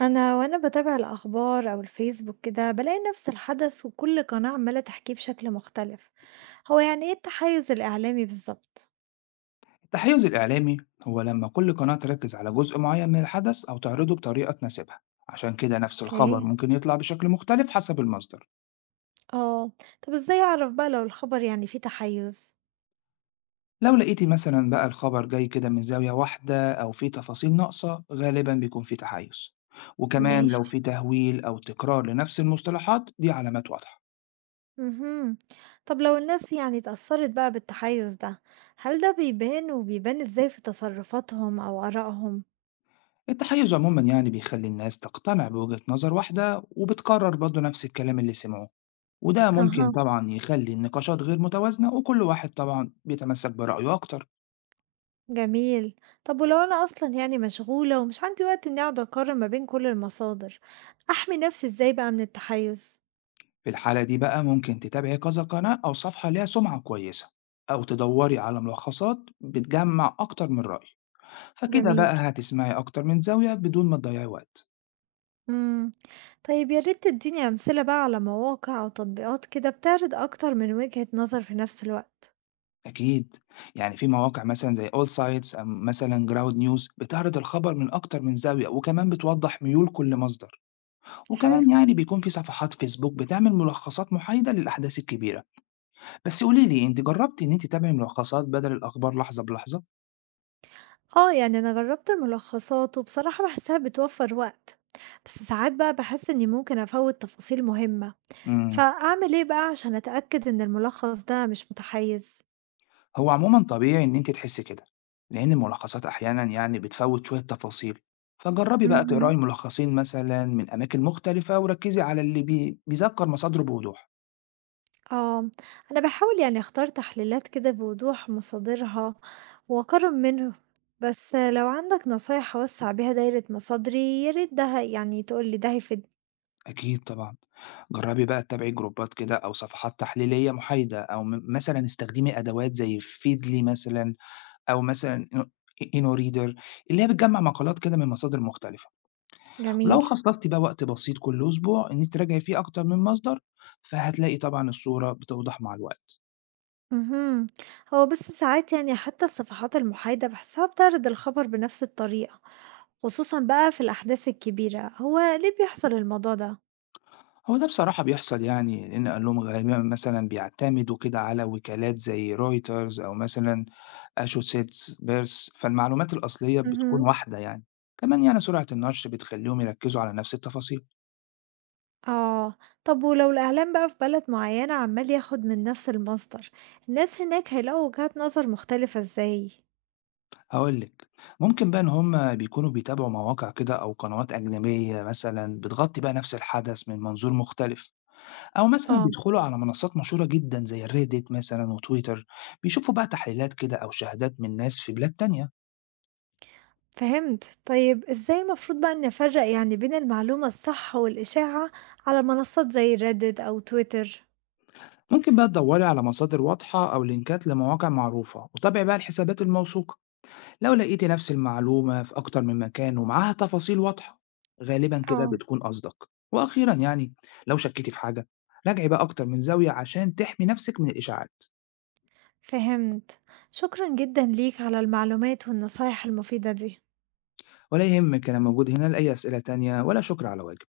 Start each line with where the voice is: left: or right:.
right: أنا باتابع الأخبار أو الفيسبوك كده بلاقي نفس الحدث وكل قناة عمالة تحكيه بشكل مختلف. هو يعني إيه التحيز الإعلامي بالظبط؟
left: التحيز الإعلامي هو لما كل قناة تركز على جزء معين من الحدث أو تعرضه بطريقة تناسبها. عشان كده نفس الخبر
right: أوكي.
left: ممكن يطلع بشكل مختلف حسب المصدر.
right: آه. طب إزاي أعرف بقى لو الخبر يعني فيه تحيز؟
left: لو لقيتي مثلا بقى الخبر جاي كده من زاوية واحدة أو فيه تفاصيل ناقصة، غالبا بيكون فيه تحيز. وكمان لو
right: ماشي.
left: فيه تهويل أو تكرار لنفس المصطلحات، دي علامات واضحة.
right: مهم. طب لو الناس يعني اتأثرت بقى بالتحيز ده، هل ده بيبان وبيبان إزاي في تصرفاتهم أو آرائهم؟
left: التحيز عموما يعني بيخلي الناس تقتنع بوجهة نظر واحدة وبتكرر برضه نفس الكلام اللي سمعوه. وده ممكن
right: أها.
left: طبعا يخلي النقاشات غير متوازنة، وكل واحد طبعا بيتمسك برأيه أكتر.
right: جميل. طب ولو أنا أصلا يعني مشغولة ومش عندي وقت إني أقعد أقارن ما بين كل المصادر، أحمي نفسي إزاي بقى من التحيز؟
left: في الحالة دي بقى ممكن تتابعي كذا قناة أو صفحة ليها سمعة كويسة، أو تدوري على ملخصات بتجمع أكتر من رأي، فكده
right: جميل.
left: بقى هتسمعي أكتر من زاوية بدون ما تضيعي وقت.
right: مم. طيب يا ريت تديني أمثلة بقى على مواقع أو تطبيقات كده بتعرض أكتر من وجهة نظر في نفس الوقت.
left: أكيد، يعني في مواقع مثلا زي أول سايتس أو مثلا جراود نيوز بتعرض الخبر من أكتر من زاوية، وكمان بتوضح ميول كل مصدر.
right: حلو.
left: وكمان يعني بيكون في صفحات فيسبوك بتعمل ملخصات محايدة للأحداث الكبيرة. بس قولي لي، أنتِ جرّبتِ إن أنتِ تتابعي ملخصات بدل الأخبار لحظة بلحظة؟
right: اه يعني أنا جربت الملخصات وبصراحة بحسها بتوفر وقت، بس ساعات بقى بحس إني ممكن أفوت تفاصيل مهمة.
left: إمم،
right: فأعمل إيه بقى عشان أتأكد إن الملخص ده مش متحيز؟
left: هو عمومًا طبيعي إن أنتِ تحسّي كده، لإن الملخصات أحيانًا يعني بتفوّت شوية تفاصيل، فجرّبي بقى
right: مهم.
left: تقراي ملخصين مثلًا من أماكن مختلفة وركّزي على اللي بيذكّر مصادره بوضوح.
right: آه، أنا باحاول يعني أختار تحليلات كده بوضوح مصادرها وأقارن بينهم، بس لو عندك نصايح أوسّع بيها دايرة مصادري يا ريت ده يعني تقول لي ده هيفيدني.
left: أكيد طبعًا، جرّبي بقى تتابعي جروبات كده أو صفحات تحليلية محايدة، أو مثلًا استخدمي أدوات زي Feedly، مثلًا أو مثلًا إنو InnoReader اللي هي بتجمّع مقالات كده من مصادر مختلفة. ولو
right: جميل.
left: خصصتِ بقى وقت بسيط كل أسبوع إنِّك تراجعي فيه أكتر من مصدر، فهتلاقي طبعًا الصورة بتوضح مع الوقت.
right: اهم. هو بس ساعات يعني حتى الصفحات المحايدة باحسها بتعرض الخبر بنفس الطريقة، خصوصًا بقى في الأحداث الكبيرة، هو ليه بيحصل الموضوع ده؟
left: هو ده بصراحة بيحصل، يعني لإن أهلهم غالبًا مثلًا بيعتمدوا كده على وكالات زي رويترز أو مثلًا أسوشيتس بيرس، فالمعلومات الأصلية بتكون
right: اهم.
left: واحدة يعني. كمان يعني سرعة النشر بتخلّيهم يركّزوا على نفس التفاصيل.
right: آه. طب ولو الإعلام بقى في بلد معينة عمال ياخد من نفس المصدر، الناس هناك هيلاقوا وجهات نظر مختلفة إزاي؟
left: هاقول لِك، ممكن بقى إن هم بيكونوا بيتابعوا مواقع كده أو قنوات أجنبية مثلًا بتغطي بقى نفس الحدث من منظور مختلف. أو مثلًا
right: اه.
left: بيدخلوا على منصات مشهورة جدًا زي الReddit مثلًا وTwitter، بيشوفوا بقى تحليلات كده أو شهادات من ناس في بلاد تانية.
right: فهمت. طيب إزاي المفروض بقى نفرق يعني بين المعلومة الصح والإشاعة على منصات زي ريدت أو تويتر؟
left: ممكن بقى تدوّري على مصادر واضحة أو لينكات لمواقع معروفة، وتابعي بقى الحسابات الموثوقة. لو لقيتِ نفس المعلومة في أكتر من مكان ومعاها تفاصيل واضحة، غالبًا كده
right: اه.
left: بتكون أصدق. وأخيرًا يعني لو شكيتِ في حاجة، راجعي بقى أكتر من زاوية عشان تحمي نفسِك من الإشاعات.
right: فهمت. شكرا جدا ليك على المعلومات والنصايح المفيدة دي.
left: ولا يهمك، أنا موجود هنا لأي أسئلة تانية، ولا شكر على واجب.